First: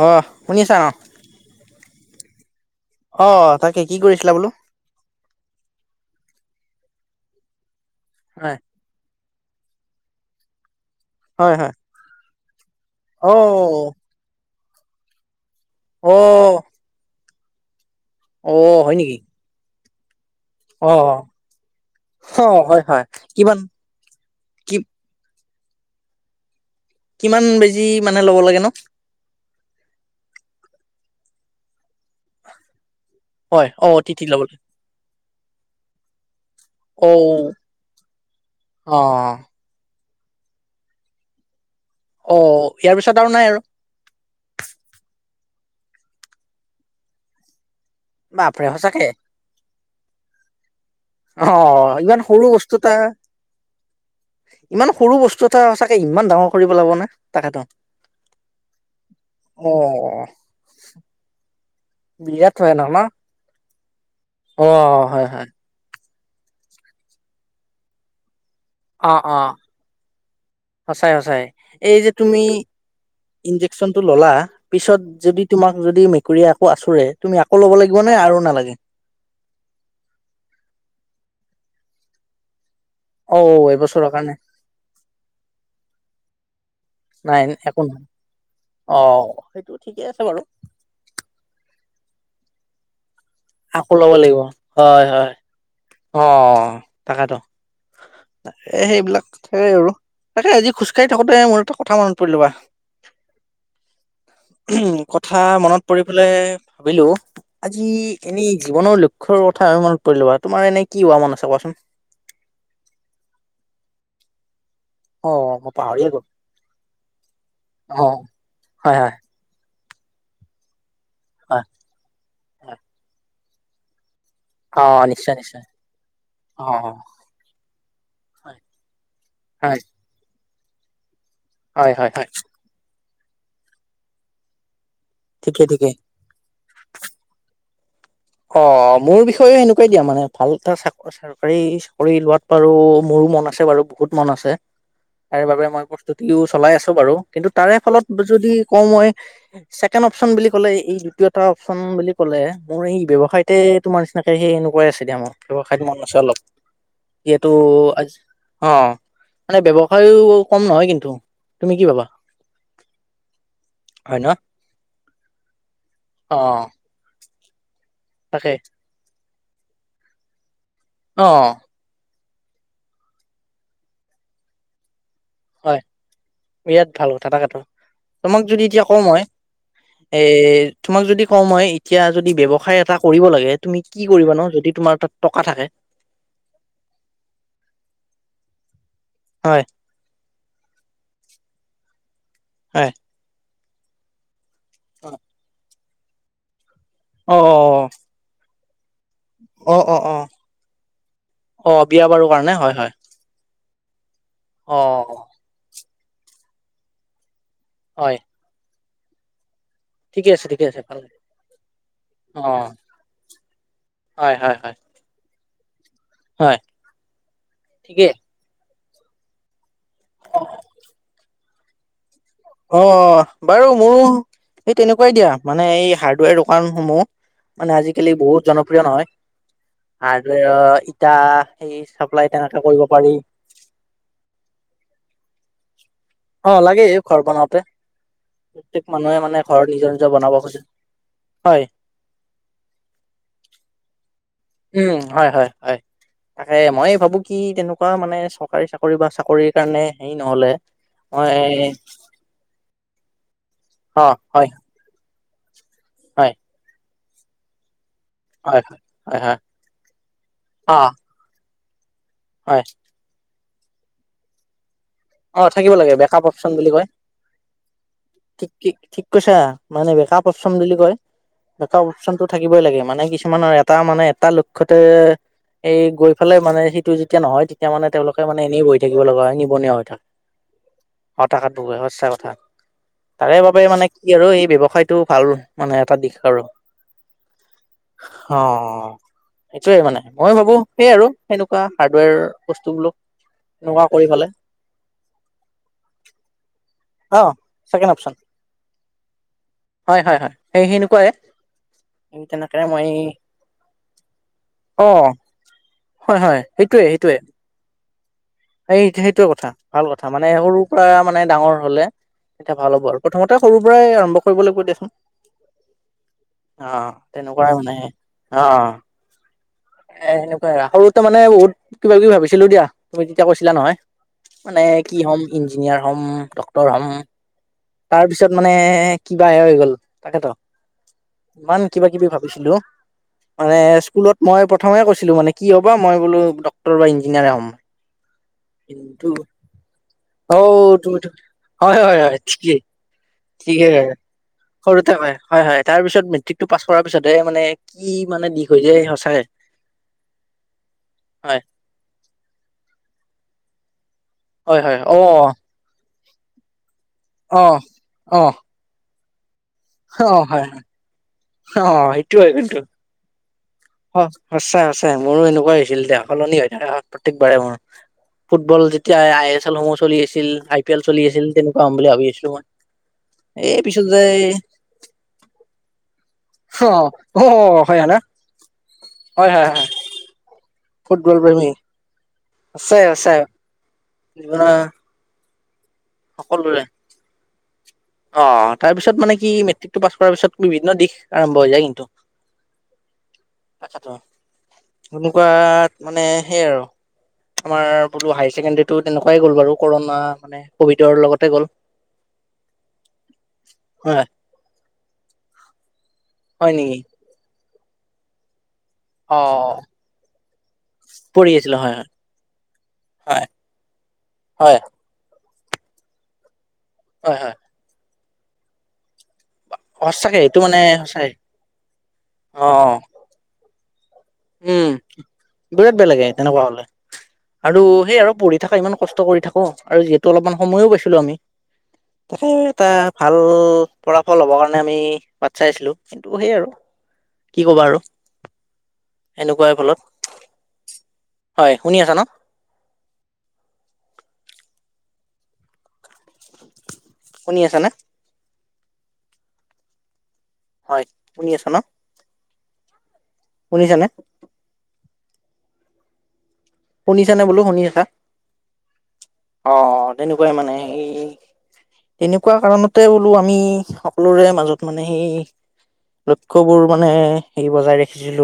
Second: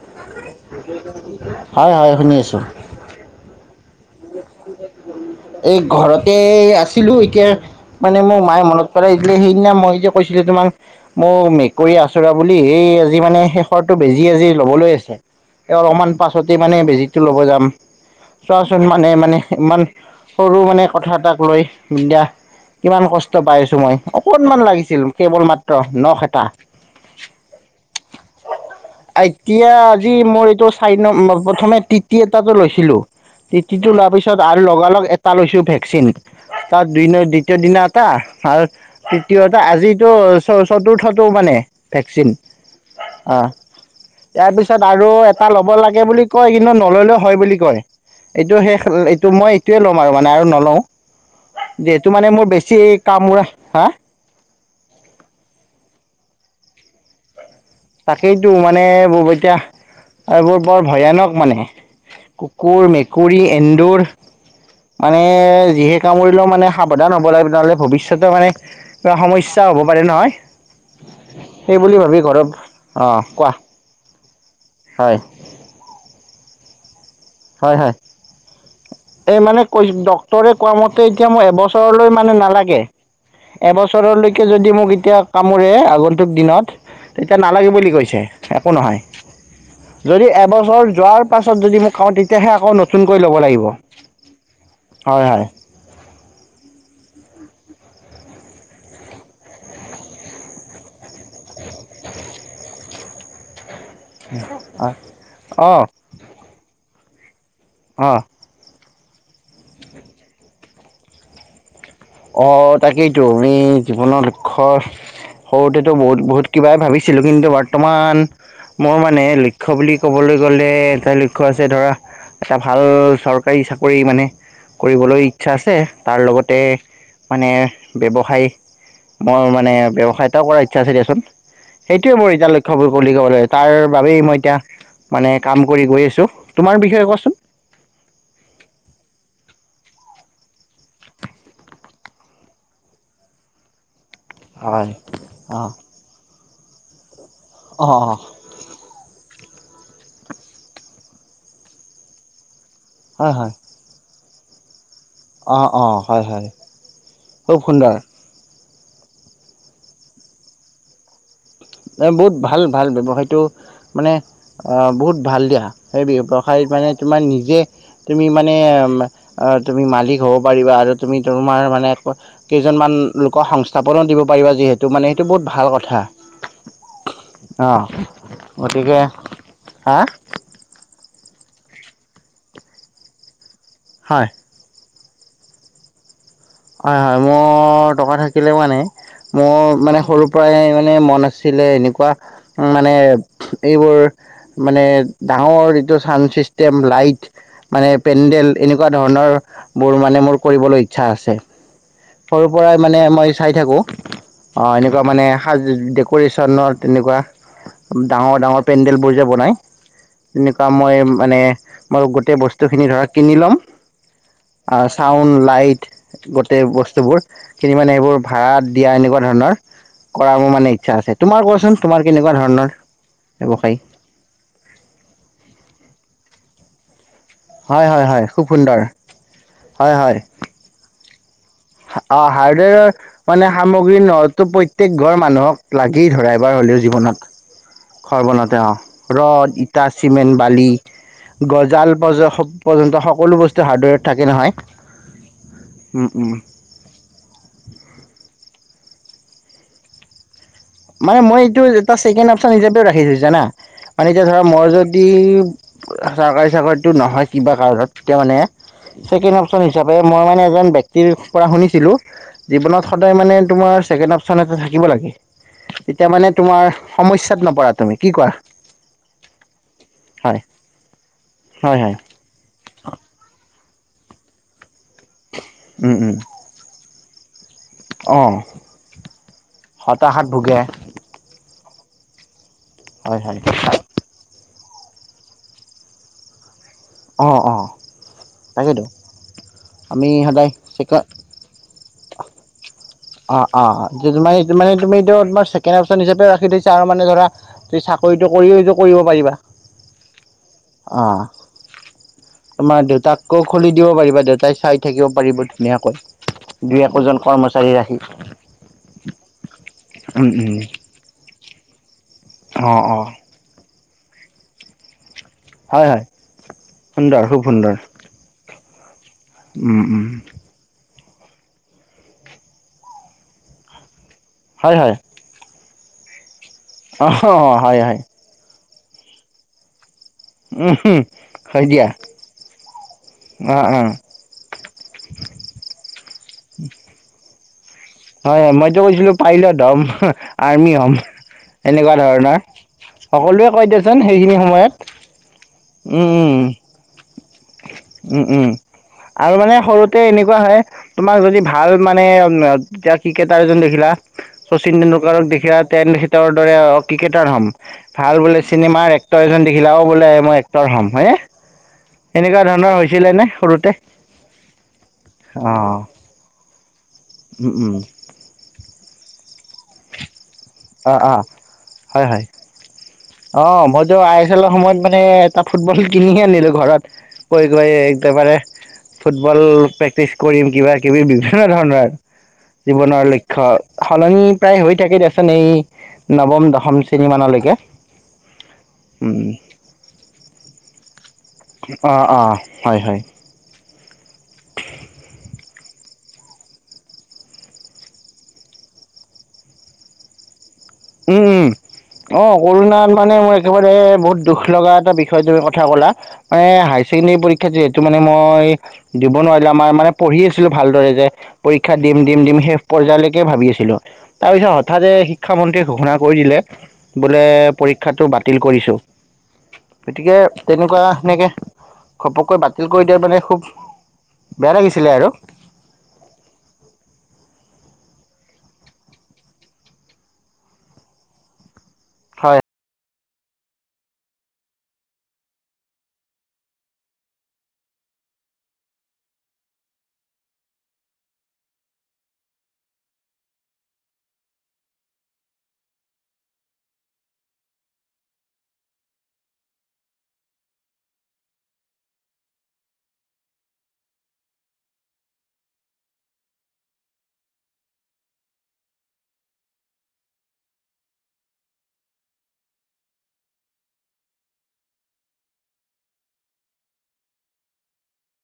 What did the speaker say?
অ', শুনিছা ন? হয় হয় শুনি আছোঁ। অ' তাকে কি কৰিছিলা বোলো? এই ঘৰতে আছিলো। এতিয়া মানে মোৰ হয়, মায়ে মনত লাই দিলে সেইদিনা মই যে কৈছিলো তোমাক, মোক হয়, হয়। মেকুৰী আচোৰা বুলি এই জি মানে শেষৰটো অ', বেজি আজি ল'বলৈ আছে। এই অলপমান পাছতে অ', মানে বেজিটো ল'ব যাম। অ', চোৱাচোন হয় মানে নেকি? মানে ইমান সৰু মানে কথা অ', এটাক লৈ, অ', হয়, হয়। কিমান কষ্ট কিমান পাই আছো মই অকনমান কি লাগিছিল কেৱল মাত্ৰ নখ এটা। কিমান বেজি মানে, ল'ব লাগে ন? এতিয়া আজি মই এইটো চাৰি নম্বৰ প্ৰথমে তিতি এটাটো লৈছিলো। হয়, টিটিটো অ', লোৱাৰ টিটি ল'ব পিছত লাগে। আৰু লগালগ এটা লৈছো ভেকচিন। তাত দুনৰ অ', দ্বিতীয় দিনা এটা, আৰু অ', তৃতীয় আজিতো চতুৰ্থটো মানে ভেকচিন ইয়াৰ পিছত আৰু অ'। নাই আৰু। ইয়াৰ পিছত আৰু এটা ল'ব লাগে বুলি কয়, কিন্তু নললেও হয় বুলি কয়। এইটো বাপৰে শেষ, সঁচাকে? এইটো মই এইটোৱে ল'ম আৰু মানে আৰু নলওঁ। অ', যিহেতটো ইমান মানে সৰু মোৰ বস্তু বেছি এটা কামোৰ হা ইমান সৰু বস্তু এটা চাগে ইমান ডাঙৰ কৰিব পেলাব নে? তাকেটো তাকেইতো মানে, এইবোৰ অ', এতিয়া এইবোৰ বৰ ভয়ানক মানে। বিৰাট কুকুৰ, ভয়ানক ন? মেকুৰী, এন্দুৰ অ', মানে হয়, হয়। যিহে কামৰিলেও মানে সাৱধ হ'ব লাগে তেনেহলে ভৱিষ্যতে মানে বা অ', অ', সমস্যা হ'ব পাৰে নহয় সঁচাই সঁচাই। এই সেইবুলি যে ভাবি তুমি ঘৰত অ'কোৱা। ইনজেকচনটো ললা পিছত যদি তোমাক যদি মেকুৰীয়ে আকৌ আচোৰে তুমি আকৌ ল'ব হয় হয় লাগিব নে আৰু নালাগে? এই মানে, কৈ ডক্টৰে কোৱা মতে এতিয়া মোৰ এবছৰলৈ মানে নালাগে। অ এবছৰৰ কাৰণে এবছৰলৈকে যদি মোক এতিয়া কামোৰে আগন্তুক দিনত নাই তেতিয়া নালাগে একো বুলি নহয় কৈছে, একো অ নহয়। সেইটো ঠিকে আছে যদি বাৰু এবছৰ যোৱাৰ ত পাছত যদি কামোৰে তেতিয়াহে আকৌ নতুনকৈ ল'ব লাগিব। আকৌ ল'ব লাগিব হয়, হয় অ', তাকেতো। তাকে সেইবিলাক সেই আৰু তাকে আজি খোজকাঢ়ি থাকোতে মোৰ এটা কথা মনত পৰিল ৰবা। উ' কথা অঁ মনত পৰি পাই ভাবিলো আজি অঁ এ জীৱনৰ লক্ষ্য কথা আমি মনত পৰিলো ৰবা, তোমাৰ এনে কি হোৱা মন আছে কোৱাচোন? অ', তাকেইতো আমি জীৱনৰ লক্ষ্য অ মই সৰুতেতো পাহৰিয়ে গ'লো বহুত-বহুত কিবাই ভাবিছিলো। কিন্তু অ বৰ্তমান হয় মোৰ হয় মানে লক্ষ্য বুলি ক'বলৈ গ'লে এটা লক্ষ্য হয় আছে ধৰা এটা হয় ভাল চৰকাৰী চাকৰি মানে অ কৰিবলৈ নিশ্চয় ইচ্ছা নিশ্চয় আছে, তাৰ লগতে অ অ মানে ব্যৱসায়, হয় মোৰ মানে হয় ব্যৱসায় এটাও কৰাৰ ইচ্ছা আছে দিয়াচোন। হয় হয় সেইটোৱে হয় মোৰ এতিয়া লক্ষবোৰ বুলি ক'ব লাগে তাৰ বাবেই মই এতিয়া মানে ঠিকে কাম কৰি ঠিকে গৈ আছো। তোমাৰ বিষয়ে কোৱাচোন? অ', মোৰ বিষয়েও সেনেকুৱাই দিয়া মানে ভাল এটা চাকৰি চৰকাৰী চাকৰি লোৱাত বাৰু মোৰো মন আছে বাৰু বহুত। মন আছে হয় তাৰে বাবোবে অ' মই প্ৰস্তুতিও চলাই আছো বাৰু। কিন্তু তাৰে ফলত অ' অ' যদি কও মই ছেকেণ্ড অপশচন বুলি ক'লে এই দ্বিতীয়টা অপশচন বুলি ক'লে মোৰ এই হয় হয় ব্যৱসায়তে তোমাৰ নিচিনাকে সেই এনেকুৱাই আছে দিয়া মোৰ অ' ব্যৱসায়টো মন অ' ন আছে হয় অলপ। হয় যিহেতু খুব সুন্দৰ আ অ', মানে ব্যৱসায়ো, কম নহয় কিন্তু তুমি কি ভাবা এ' বহুত ভাল ভাল ব্যৱসায়টো মানে, হয় ন আহ বহুত ভাল দিয়া, এই অ ব্যৱসায়ত মানে তোমাৰ নিজে তুমি তাকে মানে, তুমি মালিক হ'ব পাৰিবা আৰু তুমি অ তোমাৰ মানে কেইজনমান লোকক সংস্থাপনো দিব পাৰিবা যিহেতু তো মানে এইটো বহুত ভাল হয় কথা বিৰাট ভাল কথা তাকেতো, অ তোমাক যদি এতিয়া গতিকে কওঁ মই, হা এ' তোমাক যদি কওঁ মই এতিয়া, যদি ব্যৱসায় এটা কৰিব লাগে, তুমি কি হয় কৰিবা? ন যদি তোমাৰ তাত টকা থাকে হয় হয়, মোৰ টকা থাকিলেও মানে মোৰ হয় মানে সৰু পৰাই মানে মন আছিলে, এনেকুৱা হয় মানে এইবোৰ মানে ডাঙৰ যিটো চাউণ্ড চিষ্টেম, লাইট অ মানে পেণ্ডেল এনেকুৱা অ অ ধৰণৰবোৰ অ মানে মোৰ কৰিবলৈ ইচ্ছা আছে৷ অ' বিয়া বাৰু সৰুৰ কাৰণে হয় পৰাই হয় মানে মই চাই থাকোঁ৷ অঁ অ এনেকুৱা মানে সাজ ডেক'ৰেশ্যনৰ ন' তেনেকুৱা- হয় ডাঙৰ ডাঙৰ পেণ্ডেলবোৰ যে বনায় ঠিকে আছে ঠিকে তেনেকুৱা আছে ভাল মই মানে, মই গোটেই অ বস্তুখিনি ধৰা কিনি ল'ম হয়, হয়, হয়৷ ছাউণ্ড, লাইট হয় গোটেই বস্তুবোৰ কিনি মানে ঠিকেই সেইবোৰ ভাড়াত দিয়া এনেকুৱা ধৰণৰ কৰা মোৰ মানে ইচ্ছা আছে ৷ তোমাৰ ক'চোন তোমাৰ কেনেকুৱা ধৰণৰ অ' বাৰু ব্যৱসায়ী মোৰ সৈ তেনেকুৱাই দিয়া মানে এই হাৰ্ডৱেৰ দোকানসমূহ মানে হয় হয় আজিকালি হয় খুব বহুত সুন্দৰ জনপ্ৰিয় নহয়! হয় হয় হাৰ্ডৱেৰ ইটা, সিনি অ চাপ্লাই কেনেকৈ কৰিব হাৰ্ডৱেৰৰ পাৰি৷ মানে সামগ্ৰী নটো প্ৰত্যেক ঘৰ মানুহক লাগি ধৰাই অ এবাৰ হ'লেও লাগে ঘৰ জীৱনত৷ বনাওতে ঘৰ বনাওঁতে প্ৰত্যেক অ' মানুহে মানে ৰদ, ঘৰ ইটা, নিজৰ নিজৰ বনাব চিমেণ্ট, খোজে বালি, হয় গজাল কাল পৰ্যন্ত সকলো বস্তু হাৰ্ডৱেৰত থাকে নহয় উম হয়, হয়, উম উম হয়৷ মইে ভাবোঁ কি তেনেকুৱা মানে চৰকাৰী চাকৰি বা চাকৰিৰ কাৰণে হেৰি নহ'লে মানে মই এইটো এটা ছেকেণ্ড অপচন হিচাপেও ৰাখিছো জানা? মানে হয়, এতিয়া ধৰা হয়, মই যদি হয়, চৰকাৰী চাকৰিটো নহয় কিবা কাৰণত এতিয়া মানে হয়, ছেকেণ্ড হয়, অপচন হিচাপে মই মানে এজন অ', ব্যক্তিৰ পৰা শুনিছিলোঁ, হয়, জীৱনত সদায় মানে, তোমাৰ ছেকেণ্ড অপচন এটা থাকিব লাগে৷ অ' থাকিব লাগে তেতিয়া বেকআপ মানে অপচন তোমাৰ বুলি কয়, সমস্যাত নপৰা তুমি কি কোৱা কি ঠিক কৈছা মানে বেকআপ হয় অপচন বুলি কয়৷ হয় বেকআপ হয় অপচন টো থাকিবই লাগে মানে কিছুমানৰ এটা মানে, এটা তে, এই উম গৈ উম পেলাই মানে সেইটো যেতিয়া নহয় তেতি এতিয়া মানে তেওঁলোকে মানে এনেই বহি থাকিব লগা হয়৷ নিবনা হৈ থাক তাহাট ভোগে হতাশাত ভূগে সচাঁ কথা, হয় তাৰে হয় বাবে মানে কি আৰু এই ব্যৱসায়তো ভাল মানে এটা দিশ আৰু অঁ' অঁ' অ' তাকেতো অ' অ' সেইটোয়ে মানে আমি মই সদায় ভাবো সেই ছেকেণ্ড আৰু সেনেকুৱা হাৰ্ডৱেৰ বস্তুবলক অ অ তমাৰটো মানে তুমি এতিয়া তোমাৰ ছেকেন্দ অপশ্যন হিচাপে ৰাখি থৈছা, আৰু মানে অ ধৰা ছেকেণ্ড অপচন চাকৰিটো কৰিও এইটো কৰিব পাৰিবা৷ হয়, হয়, হয়, সেই সেনেকুৱাই অঁ তেনেকে তোমাৰ মই দেউতাকো খুলি দিব পাৰিবা৷ দেউতাই চাই অ থাকিব পাৰিব ধুনীয়াকৈ হয় হয় দুই, একোজন কৰ্মচাৰী ৰাখি সেই সেইটোৱে কথা, ভাল কথা উম মানে উম সৰুৰ পৰা মানে ডাঙৰ হলে এতিয়া অ ভাল হ'ব অ আৰু প্ৰথমতে সৰুৰ পৰাই আৰম্ভ কৰিব লাগিব দেচোন৷ হয় হয় অ, সুন্দৰ খুব তেনেকুৱাই সুন্দৰ মানে অ। উম উম এ এনেকুৱা আৰু সৰুতে মানে বহুত কিবা কিবি ভাবিছিলো দিয়া তুমি যেতিয়া কৈছিলা নহয়! মানে হয় হয় কি হ'ম ইঞ্জিনিয়াৰ হ'ম ডাক্তৰ হ'ম? অ অ হয় হয়। তাৰ পিছত মানে কিবা এ হৈ গ'ল তাকেতো! উম হম ইমান হয় দিয়া কিবা কিবি ভাবিছিলো মানে অ অ স্কুলত! মই প্ৰথমে কৈছিলো মানে কি হ'ব মই বোলো ডক্তৰ বা ইঞ্জিনিয়াৰে হ'ম মই। হয় হয় মইতো কৈছিলো পাইলট হ'ম অ আৰ্মি হ'ম তুমি হয় এনেকুৱা হয় হয় ধৰণৰ? ঠিকেই সকলোৱে কৈ ঠিকেই হয় দিয়াচোন সেইখিনি সময়ত সৰুতে হয় হয় হয় তাৰ পিছত উম মেট্ৰিকটো উম। পাছ কৰাৰ পিছতে মানে? কি উম মানে উম দিশ হৈ যায় সঁচাকে আৰু মানে সৰুতে এনেকুৱা হয় তোমাৰ হয় যদি ভ। ভাল মানে এতিয়া ক্ৰিকেটাৰ এজন দেখিলা, হয় হয় শচীন অ তেণ্ডুলকাৰক দেখিলা। তে তেঁওৰ দৰে কিকেটাৰ অ হম, অ ভাল বোলে চিনেমাৰ এক্টৰ এজন দেখিলা ও অ বোলে মই হয় এক্টৰ হ'ম, হে অ [unintelligible] আপোনাৰ হৈছিলে নে? স অ সঁচায় সঁচায় মোৰো এনেকুৱাই হৈছিল অ', দো, সলনি হয় থাকে প্ৰত্যেকবাৰে উম, মোৰ। উম, ফুটবল যেতিয়া আই এছ এলসমূহ চলি আছিল পি এল অঁ চলি অঁ আছিল তেনেকুৱা হ'ম বুলি ভাবি হয় হয় আছিলো মই এই অঁ পিছত মইতো আই যে এছ এলৰ সময়ত মানে তাত ফুটবল কিনিয়ে আনিলোঁ অ ঘৰত অ কৈ গৈ হয় না একেবাৰে হয় ফুটবল হয় হয় পিছ কৰিম কিবা কিবি ফুটবল বিভিন্ন প্ৰেমী ধৰণৰ সঁচাই জীৱনৰ সঁচাই লক্ষ্য, সলনি জীৱনৰ প্ৰায় হৈ থাকে দিয়াচোন এই সকলোৰে নৱম-দশম খিনি মানলৈকে। অ তাৰ পিছত মানে উম, কি, মেট্ৰিকটো পাছ কৰাৰ পিছত বিভিন্ন দিশ আৰম্ভ হৈ যায় কিন্তু, অ', অ', হয়, হয়, তাকেতো এনেকুৱা মানে সেইয় আৰু আমাৰ বোলো হাই ছেকেণ্ডৰীটো তেনেকুৱাই গ'ল বাৰু কৰোণা মানে কভিডৰ উম লগতে গ'ল উম অ কৰোণাত মানে মই একেবাৰে হয় বহুত দুখ লগা এটা বিষয় তুমি কথা কলা, মানে হয় নেকি হায়াৰ ছেকেণ্ডাৰী পৰীক্ষাত যিহেতু মানে মই দিব অ নোৱাৰিলো, আমাৰ মানে পঢ়ি আছিলো ভালদৰে যে। পঢ়ি আছিলো পৰীক্ষা হয় দিম দিম দিম শেষ পৰ্যায়লৈকে হয় ভাবি আছিলো। তাৰ পিছত হয় হঠাতে শিক্ষামন্ত্ৰীয়ে ঘোষণা কৰি দিলে, হয় হয় বোলে হয় পৰীক্ষাটো বাতিল কৰিছোঁ। গতিকে সঁচাকে এইটো মানে তেনেকুৱা সঁচাই সেনেকে ঘপককৈ অ বাতিল কৰি দিয়াৰ মানে খুব বেয়া উম লাগিছিলে আৰু বিৰাট বেলেগে তেনেকুৱা হ'লে। আৰু সেই আৰু পঢ়ি থকা ইমান কষ্ট কৰি থাকো আৰু যিহেতু অলপমান সময়ো পাইছিলো আমি। হয় [inaudible] ভাল ফলাফল হ'বৰ কাৰণে আমি বাট চাইছিলোঁ। কিন্তু সেই আৰু কি ক'বা আৰু। সেনেকুৱাই ফলত, হয়। শুনি আছা ন? শুনি আছ নে? হয় শুনি আছ ন? শুনিছানে? শুনিছা নে বোলো শুনিছছা? অ অ তেনেকুৱাই মানে এই তেনেকুৱা কাৰণতে বোলো আমি সকলোৰে মাজত মানে সেই লক্ষ্যবোৰ মানে সেই বজাই ৰাখিছিলো আৰু।